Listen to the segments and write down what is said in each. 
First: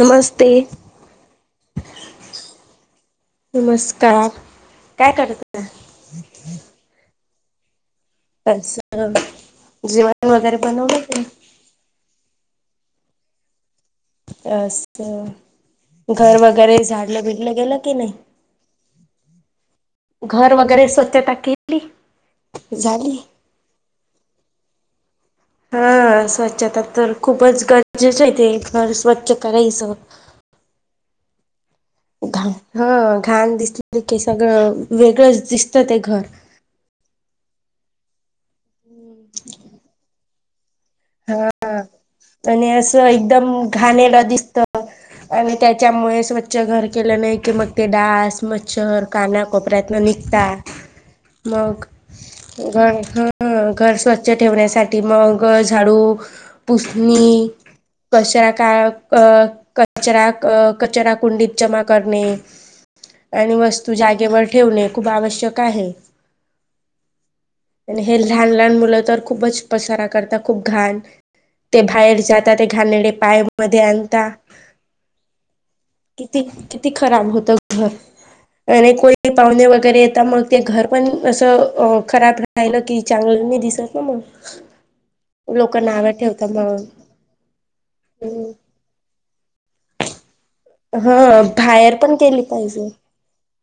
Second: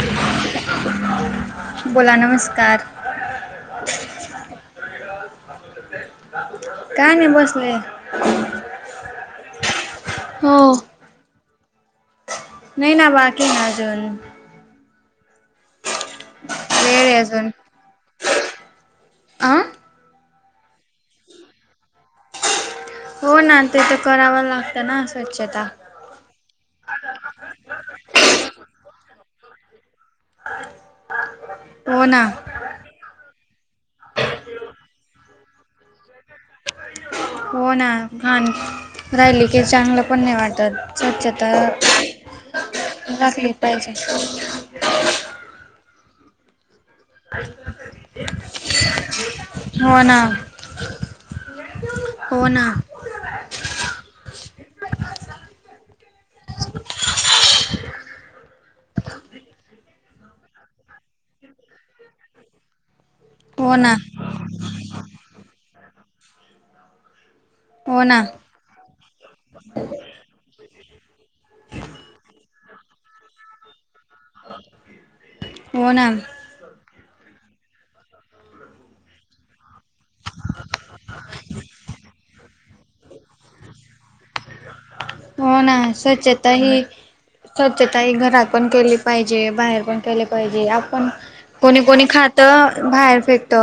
नमस्ते बोला नमस्कार नमस्कार काय करताय? काय नाही बसलोय अस जेवण वगैरे हो बनवलं तुम्ही? नाही ना बाकी हाय अजून अस घर वगैरे वेळ आहे झाडलं अजून बिडलं गेलं की नाही? आ घर वगैरे स्वच्छता केली झाली. हो ना ते तर कराव लागतं ना स्वच्छता अ स्वच्छता तर खूपच गरजेच आहेे ते घर स्वच्छ करायचं हो ना घ ह घाण दिसले की सगळं वेगळंच दिसतं ते घर हो ना घाण राहिली की चांगलं पण नाही वाटत स्वच्छता हा आणि असं राखली एकदम पाहिजे घाणेरडं दिसतं आणि त्याच्यामुळे स्व च्छ घर केल्याने की मग ते डास मच्छर हो काना-कोपऱ्यातणं ना निघता मग हो ना घ ह घर स्वच्छ ठेवण्यासाठी मग झाडू, पुसनी कचरा का अ कचरा क कचरा कुंडीत जमा करणे आणि हो वस्तू ना जागेवर ठेवणे खूप आवश्यक आहे आणि हो ना हे लहान - ला हान मुलं तर खूपच पसार करता. खूप घाण. ते बाहेर जात ते घाणेरडे पाय मध्ये आणता. हो ना किती किती खराब होत घर? आणि कोणी पाहुणे वगैरे येता मग ते घर पण असं अ खराब रा पाहिलं की चांगलं नई दिसत ना मग? हो ना? लोक नावं ठेवतात स्वच्छता ही म्हणून स्वच्छता ही घरात पण केली पाहिजे. बाहेर पण केले पाहिजे. आप पण हा कोणी बाहेर कोणी पण खात केली पाहिजे बाहेर फेकत.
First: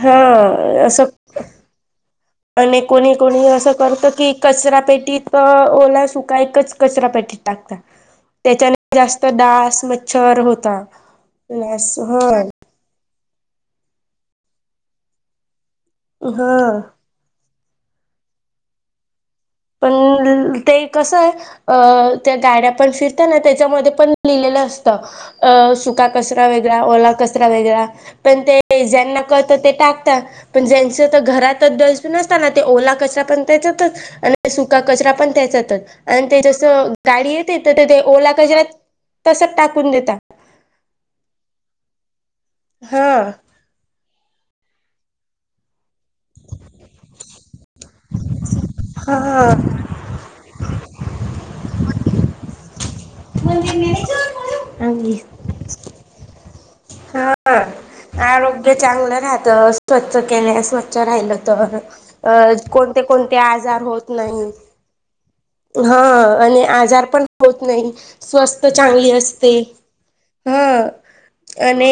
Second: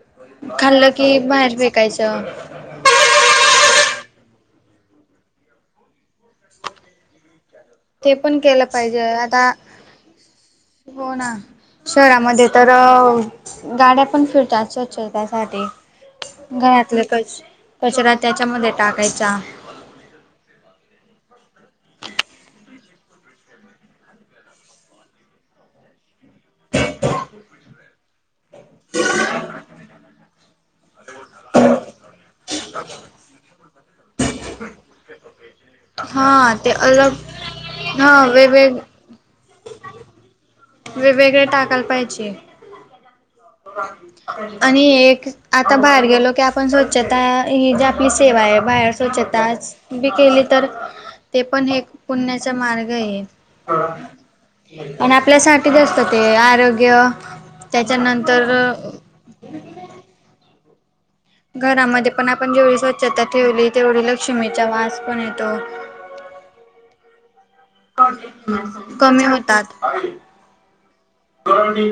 हा खाल्लं असं की बाहेर फेकायचं. आणि कोणी कोणी असं करत की कचरा पेटीत अ ओला सुका एकच कचरा पेटीत. टाकतात. ते पण केलं त्याच्याने पाहिजे जास्त आता डास मच्छर होता. हो ना लह स होय शहरामध्ये तर गाड्या पण फिरतात स्वच्छतेसाठी. हा घरातलं कच - कचरा त्याच्यामध्ये टाकायचा. पण ते कसं आहे? अ त्या गाड्या पण फिरता ना त्याच्यामध्ये पण लिहिलेलं असतं. अ सुका कचरा वेगळा ओला कचरा वेगळा. पण ते ते ज्यांना कळतं ते टाकता. पण ज्यांच आता घरातच डस् बिन अस तना ते ओला कचरा पण त्याच्यातच. आणि सुका कचरा पण त्याच्यातच. आणि ते हा जस अलग गाडी येते तर ते. ते हा ओला क ज वेगवेग तस टाकून देतात. वेगवेेगळे टाकायल पाहिजे. हा. [inaudible] आणि एक आता बाहेर गेलो की आपण स्वच्छता ही जी आपली सेवा आहे. बाहेर हा स्वच्छताच बी केली तर ते पण हे पुण्याचा मार्ग आहे. म्हणजे मॅनेजर आणि आपल्यासाठीच असत ते आरोग्य - - हा य त्याच्यानंत आरोग्य चांगलं राहतं. स्वच्छ केणे स्वच्छ राहिल. घरामध्ये पण आपण जेवढी स्वच्छता ठेवली आजार तेवढी होत लक्ष्मीचा नाही वास पण येतो. हा आणि आजार पण होत नाही स्वस्त चांगली कमी असते. होतात ह. आणि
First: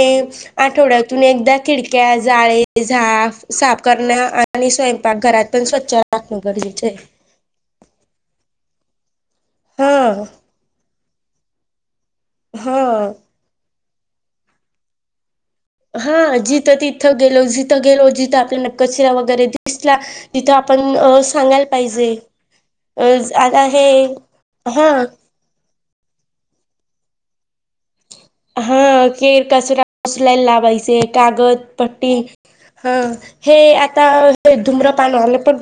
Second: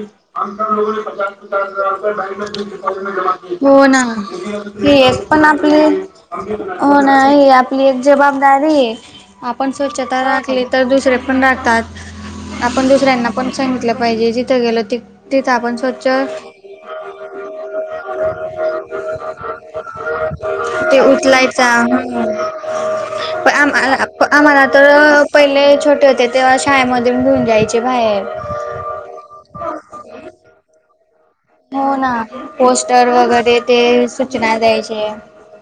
आठवड्यातून एकदा खिडक्या, जाळे, झाफ साफ हो ना करण आणि ही स्वयंपाक एक घरात पण स्वच्छ राखणं गरजेच आहे. नाही आपली एक जबाबदारी हे. आपण स्वच्छता हा राखली तर दुसरे पण राखतात. आपण हा दुसऱ्यांना पण सांगितलं पाहिजे जिथं गेलो ति -तिथं आपण स्वच्छ हा ते जिथं तिथं गेलो जिथं गेलो जिथं आपल्याला कचरा वगैरे ते दिसला तिथं आपण अ सांगायला उचलायचा पाहिजे. अ आता हे आम्हाला आम्हाला हा तर पहिले छोटे होते तेव्हा शाळेमध्ये घेऊन जायचे बाहेर. हा केर -कचरा उचलायला लावायचे. कागद - - हो ना पट्टी. हा. पोस्टर वगैरे हे ते आता सूचना धुम्र द्यायचे पान आलं पण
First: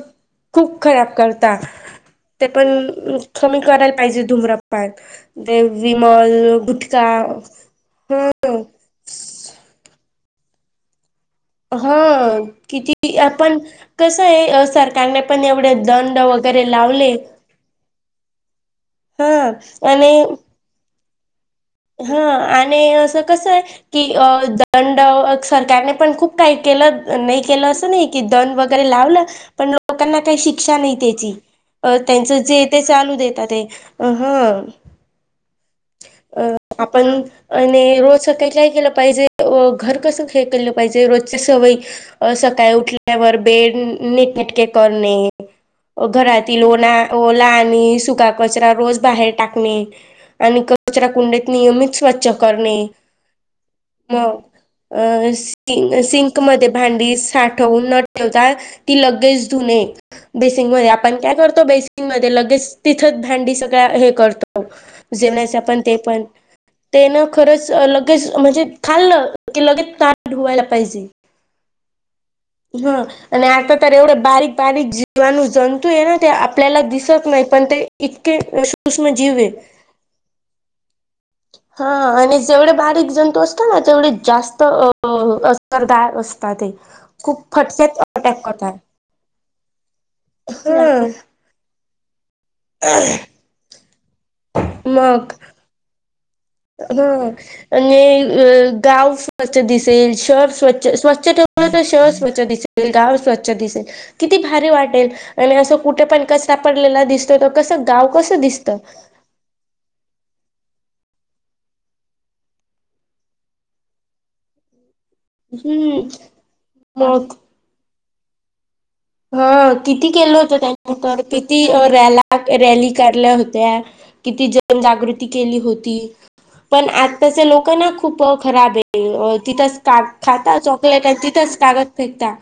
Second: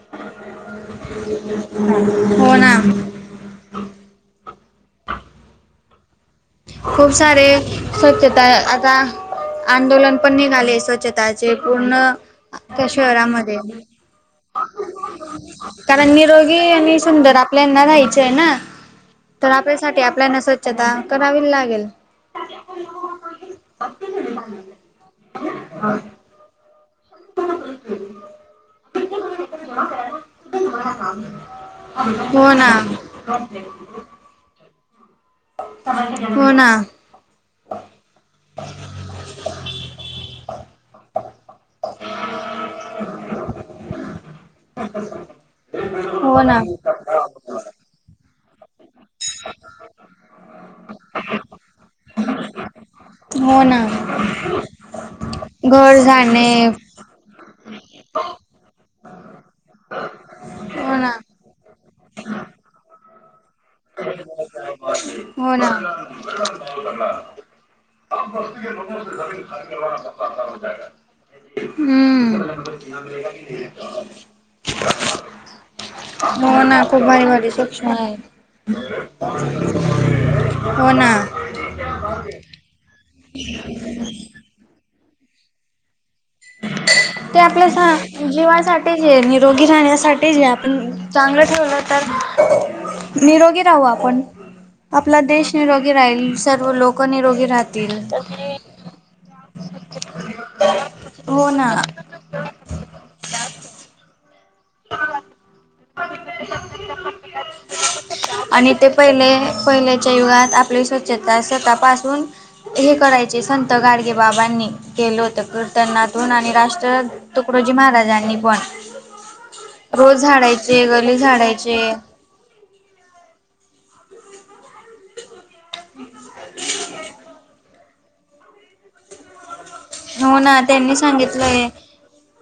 खूप खराब करता. ते हो पण ना कमी करायला पाहिजे धुम्रपान. ते विमल गुटखा - ते स्वच्छता. आता आंदोलन पण निघाले स्वच्छता ते हा पूर्ण, त्या किती शहरामध्ये आपण कसं आहे सरकारने पण एवढे कारण दंड निरोगी वगैरे आणि लावले सुंदर आपल्याना राहायचं ना, हा तर आपल्यासाठी आणि आपल्याला स्व छत्ता करावी लागेल. हा आणि असं कसं? की अ दंड सरकारने पण खूप काही केलं. नाही केलं असं नाही की, दंड वगैरे लावलं पण लोकांना काही शिक्षा नाही त्याची. अं, त्यांचं हो जे ये ना ते चालू देतातंय. अ हं हो ना. [unintelligible] आणि रोज सकाळी काय केलं पाहिजे, अं घर कसं हे केलं पाहिजे, रोजची सवय अ सकाळी उठल्यावर बेड निटनेटके करणे, हो ना घरातील ओना ओला आणि सुका कचरा रोज बाहेर टाकणे. आणि कचरा कुंडी नियमित स्वच्छ करणे. हो ना. मग. अ घर सिंक मध्ये झाडणे भांडी साठवून न ठेवता ती लगेच धुणे. बेसीन मध्ये हो ना आपण काय करतो, बेसीन मध्ये लगेच तिथंच भांडी सगळ्या हे करतो. जेवण्याच हो ना पण ते पण. तेन खरंच लगेच म्हणजे खाल्लं की लगेच ताट धुवायला पाहिजे. हूं! हं आणि आता तर एवढे बारीक बारीक जीवाणू जंतूये ना ते हो आपल्याला ना खूप भारी दिसत नाही भारी पण, ते सूक्ष्म आहे इतके सूक्ष्म जीवंय. हो ना हा आणि जड बारीक जंतू असतो ना तेवढी जास्त अ असरदार असतात ते. ते खूप आपल्या फटक्यात अटॅक करतात जीवासाठीचंय, निरोगी राहण्यासाठीचंय. जे आपण ह ठेवलं तर? निरोगी राहू आपण, आपला मग देश निरोगी राहील. सर्व ह लोकं निरोगी राहतील. आणि गाव स्वच्छ दिसेल, शहर स्वच्छ, स्वच्छ हो ठेवलं ना तर शहर स्वच्छ दिसेल. गाव स्वच्छ दिसेल. किती भारी वाटेल आणि असं कुठे पण कचरा पडलेला दिसतो तर, कसं, गाव कसं दिसत? आणि ते पहिले पहिल्याच्या युगात आपली स्वच्छता स्वतःपासून हे करायचे. संत गाडगे बाबांनी, केलोत. हम्म किर्तनातून आणि राष्ट्र मग तुकडोजी महाराजांनी पण हो, किती रोज केलं होतं झाडायचे त्यांनी गली तर. किती झाडायचे रॅल्या रॅली काढल्या होत्या, किती जन जागृती केली होती. पण आत्ताचे लोकं ना खूप खराब आहे [unintelligible] तिथंच हो खाता ना त्यांनी चॉकलेट तिथंच सांगितलंय कागद फेकता.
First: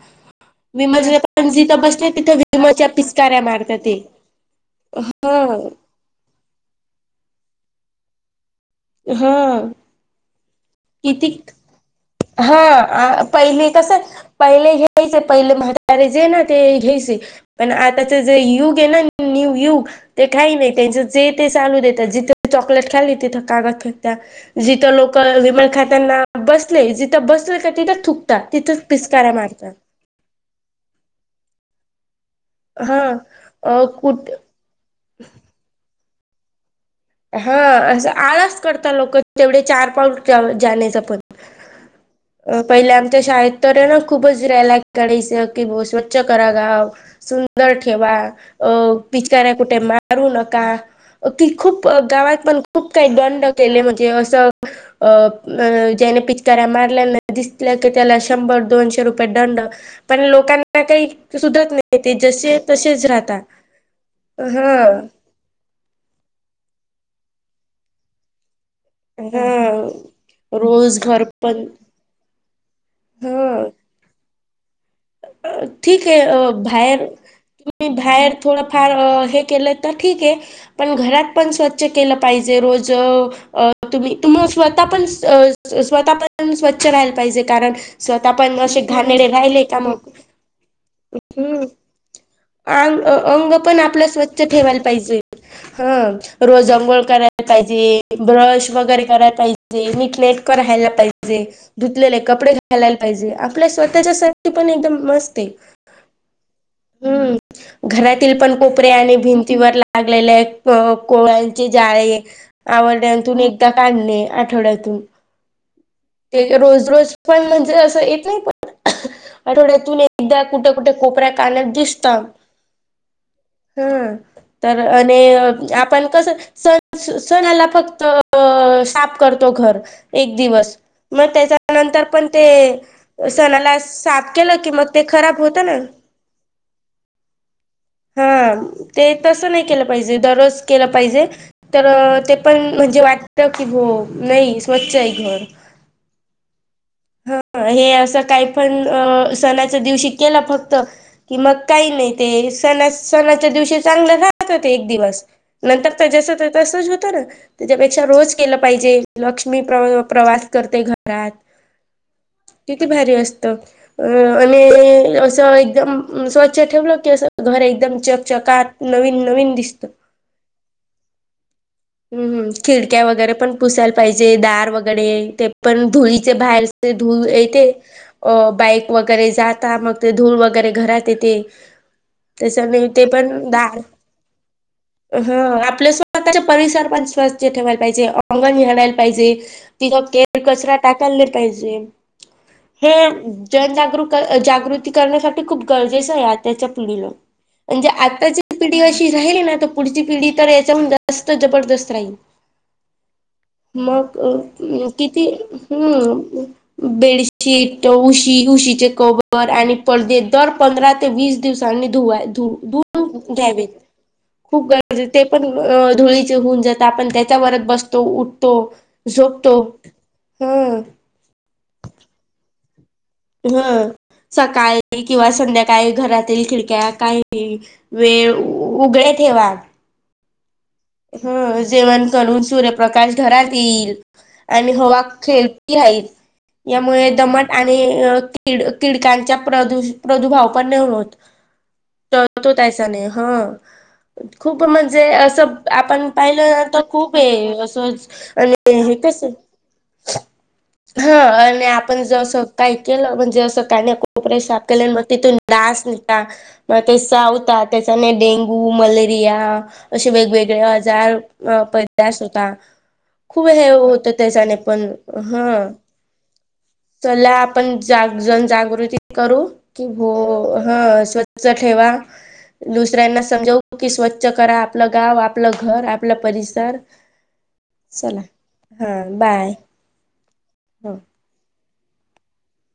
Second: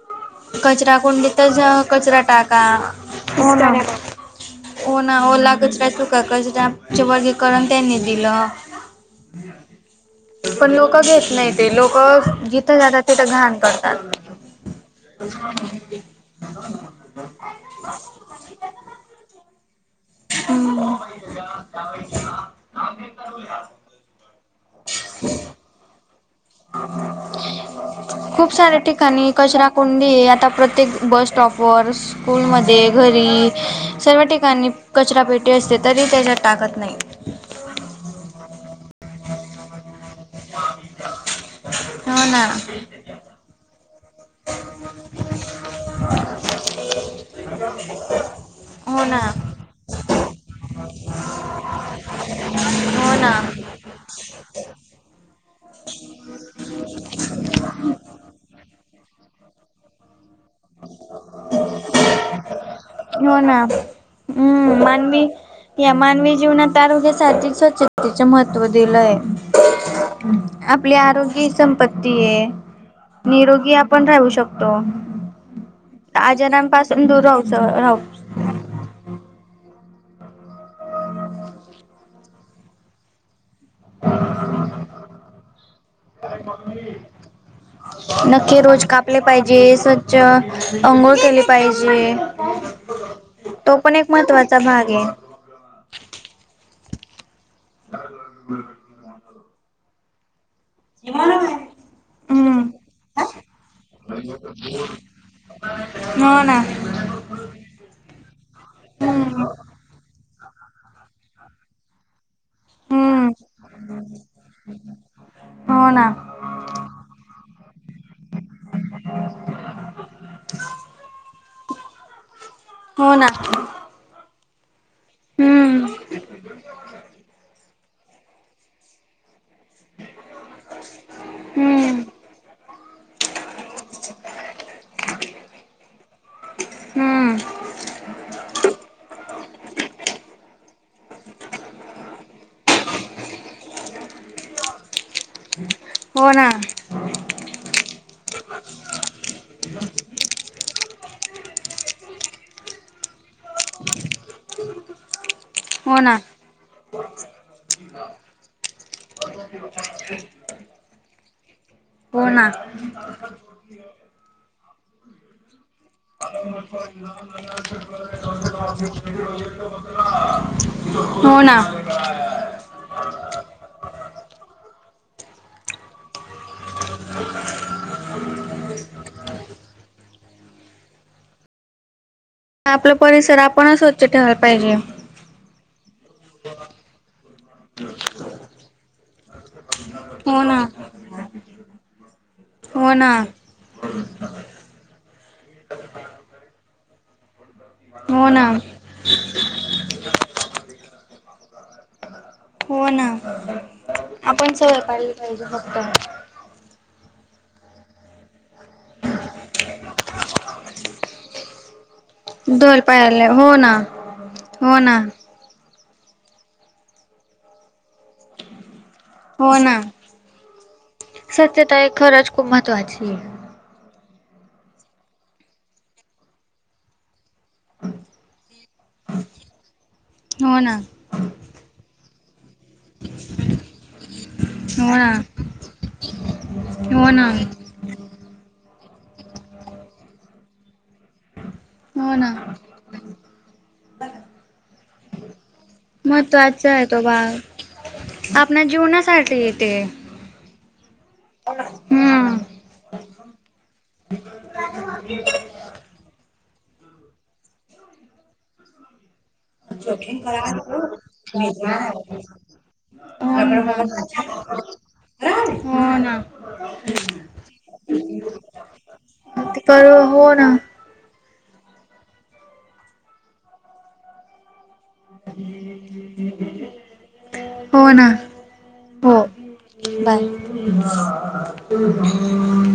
मी कचरा पण कुंडीतच जिथं बसले कचरा तिथं टाका विमलच्या पिचकाऱ्या हो मारतात ना ते हं. चुका क [unintelligible] चे वर्गीकरण त्यांनी दिलं. हूं! पण लोकं घेत नाही ते. लोकं, जिथं जातात हा तिथं घाण पहिले कसं करतात. पहिले घ्यायचे. पहिले म्हातारे जे ना ते घ्यायचे. पण आताचे जे युगयंना, न्यू युग. ते काही नाय. त्यांचं जे ते चालू देतात. जिथं चॉकलेट खाल्ली तिथं कागद फेकतात. जिथं लोकं विमल खाताना बसलेय, जिथं बसल का तिथं थुकतात, तिथंच पिस्कारा मारतात. म्हणजे, आता प्रत्येक बस स्टॉप वर, स्कूलमध्ये, हा घरी अ सर्व कुठ ठिकाणी- कचरापेटी असते, तरी त्याच्यात टाकत नाही. हा, असं आळास करता लोक, तेवढे चार पाऊल जाण्या- चे पण. हो ना पहिला आमच्या शाळेत- तर ना, खूपच [unintelligible] कास की ब स्वच्छ करा गाव. सुंदर ठेवा, अ हो ना पिचकाऱ्या कुठे मारू नका, कि खूप- गावात पण खूप काही हो ना दंड केले, म्हणजे असं अ- अ ज्याने पिचकाऱ्या मारल्यान दिसल्या का, त्याला शंभर दोनशे रुप- का दंड पण लोकां- का काही सुधरत नाही ते, जसे आहेत तसेच हो राहतात. ना हम्म हा. मानवी या मानवी जीवनात आरोग्य साहजिक स्वच्छतेचे महत्- त्व दिलंय. हा आपली रोज घर आरोग्य ही पण संपत्ती आहे. हा निरोगी आपण राहू शकतो. ठीक आहे, अ आजारांपासून बाहेर दूर राहू तुम्ही राहू बाहेर- थोडंफार अ हे केलं तर ठीक आहे, - पण घरात पण स्वच्छ केलं पाहिजे. रोज अ- तुम्ही तुम स्वतः पण, स्वतः पण स्वच्छ राहायला पाहिजे. कारण, - नखे रोज कापले पाहिजे मग स्वच्छ. आंघोळ केली हम्म पाहिजे. अंग अंग तो पण आपलं एक स्वच्छ महत्त्वाचा ठेवायला भाग आहे. पाहिजे हा, रोज अंघोळ करायला पाहिजे, ब्रश वगैरे करायला पाहिजे. नीक्लेट करायला पा- पाहिजे, धुतलेले कपडे हम्म घालायला पाहिजे, आपल्या स्वतःच्या साठी पण एकदम- तेच ते. हो ना हं. घरातील पण कोपऱे आणि हम्म भिंतीवर लागलेले कोळ्यांचे जाळे- हम्म आवर्ड्यांतून एकदा काढणे, आठवड्यातून. हो ना. ते का रोज, रोज पण म्हणजे असं येत नाही, पण- आठवड्यातून एकदा कुठे, कुठे कोपऱ्या कान्यात दिसतात. हो ना. हा, तर आणि हम्म आपण कस स- सणाला फक्त साफ करतो घर, एक दिवस. मग हम्म त्याच्यानंतर पण ते - सणाला साफ केलं की, मग ते खराब होत ना? हम्म हा ते तसं नाही केलं पाहिजे, दररोज केलं पाहिजे. तर ते पण म्हणजे वाटत की, हो नाही स्वच्छ आहे घर. हो ना. ह हे असं काही पण, अ सणाच्या दिवशी केला फक्त- कि मग काही नाही, ते सणा- सणाच्या दिवशी चांगलं राहत ते एक दिवस. हो नंतर ना जसंच्या तसच होतं ना, त्याच्यापेक्षा रोज केलं पाहिजे, लक्ष्मी प्र प्रवास- करते घरात. हो ना. किती भारी असत. अ आणि असं एकदम- स्वच्छ ठेवलं की असं घर एकदम चकचकात नवीन नवीन दिसतं [unintelligible] हो ना. हम्मम खिडक्या वगैरे पण पुसायला पाहिजे. दार वगैरे ते पण धुळीचे बाहेरचे धूळ येते. अ बाईक वगैरे जाता मग ते धूळ वगैरे घरात येते. त्याच्या ने आपला ते पण परिसर आपणच दार, स्वच्छ ठेवायला पाहिजे. ह आपल स्व परिसर पण स्वच्छ ठेवायला पाहिजे. अंगण झाडायला पाहिजे. तिथ हो केर ना कचरा टाकाला नहि पाहिजे. हे हो ना जनजागृ जागृती करण्यासाठी खूप गरजेचंय. आता च्या पिढीला. म्हणजे हो आत्ताची ना पिढी अशी राहिली ना. त पुढची पिढी तर याच्याहून जा स्त जबरदस्त राहील. हो ना मग आपण सवय पाडली किती् पाहिजे फक्त हम्म. बेडशीट, उशी, उशीचे कवर आणि पडदेत दर पंधरा ते वीस दिवसांनी धुवाय धू ढोल धुन पाळले हो घ्यावेत. ना खूप हो ना. गरजे ते पण धुळीचे होऊन जातात. आपण त्याच्यावरच बसतो उठतो. झोपतो. ह. स्वछता हे खरंच खूप महत्वाचीये. ह सकाळी किंवा संध्याकाळी घरातील खिडक्या काही वेळ उघडे ठेवा. हो ना. हो जेवण करून सूर प्रकाश घरात येईल. आणि हो हवा ना पण खेळती राहील. यामुळे हो ना दमट ते कीड कीडकांच्या प्रदुर्भाव पण नाय होत. हो ना चळतो त्याचा नाही. ह खूप म्हणजे असं आपण पाहिलं ना महत्त्वाचा त आहे तो खूपे भाग असच. आणि आपल्या हे कस जीवनासाठी येते हा आणि आपण हम्म जसं काही केलं. म्हणजे असं काने कोपरे साफ केले मग तिथून डास येता म ते चावता. त्याच्याने डेंगू मलेरिया अशे वेगवेगळे आजार पैदास होता. हो खूप हे ना होतं त्याच्याने पण. हा. हो ना चला आपण जा जनजागृती करू, की हो ह स्वच्छ ठेवा. दुसऱ्यांना समजवू की स्वच्छ करा आपलं गाव आप आपलं घर, आपला परिसर. हो ना चला. हा हो बाय. बाय. हो [inaudible]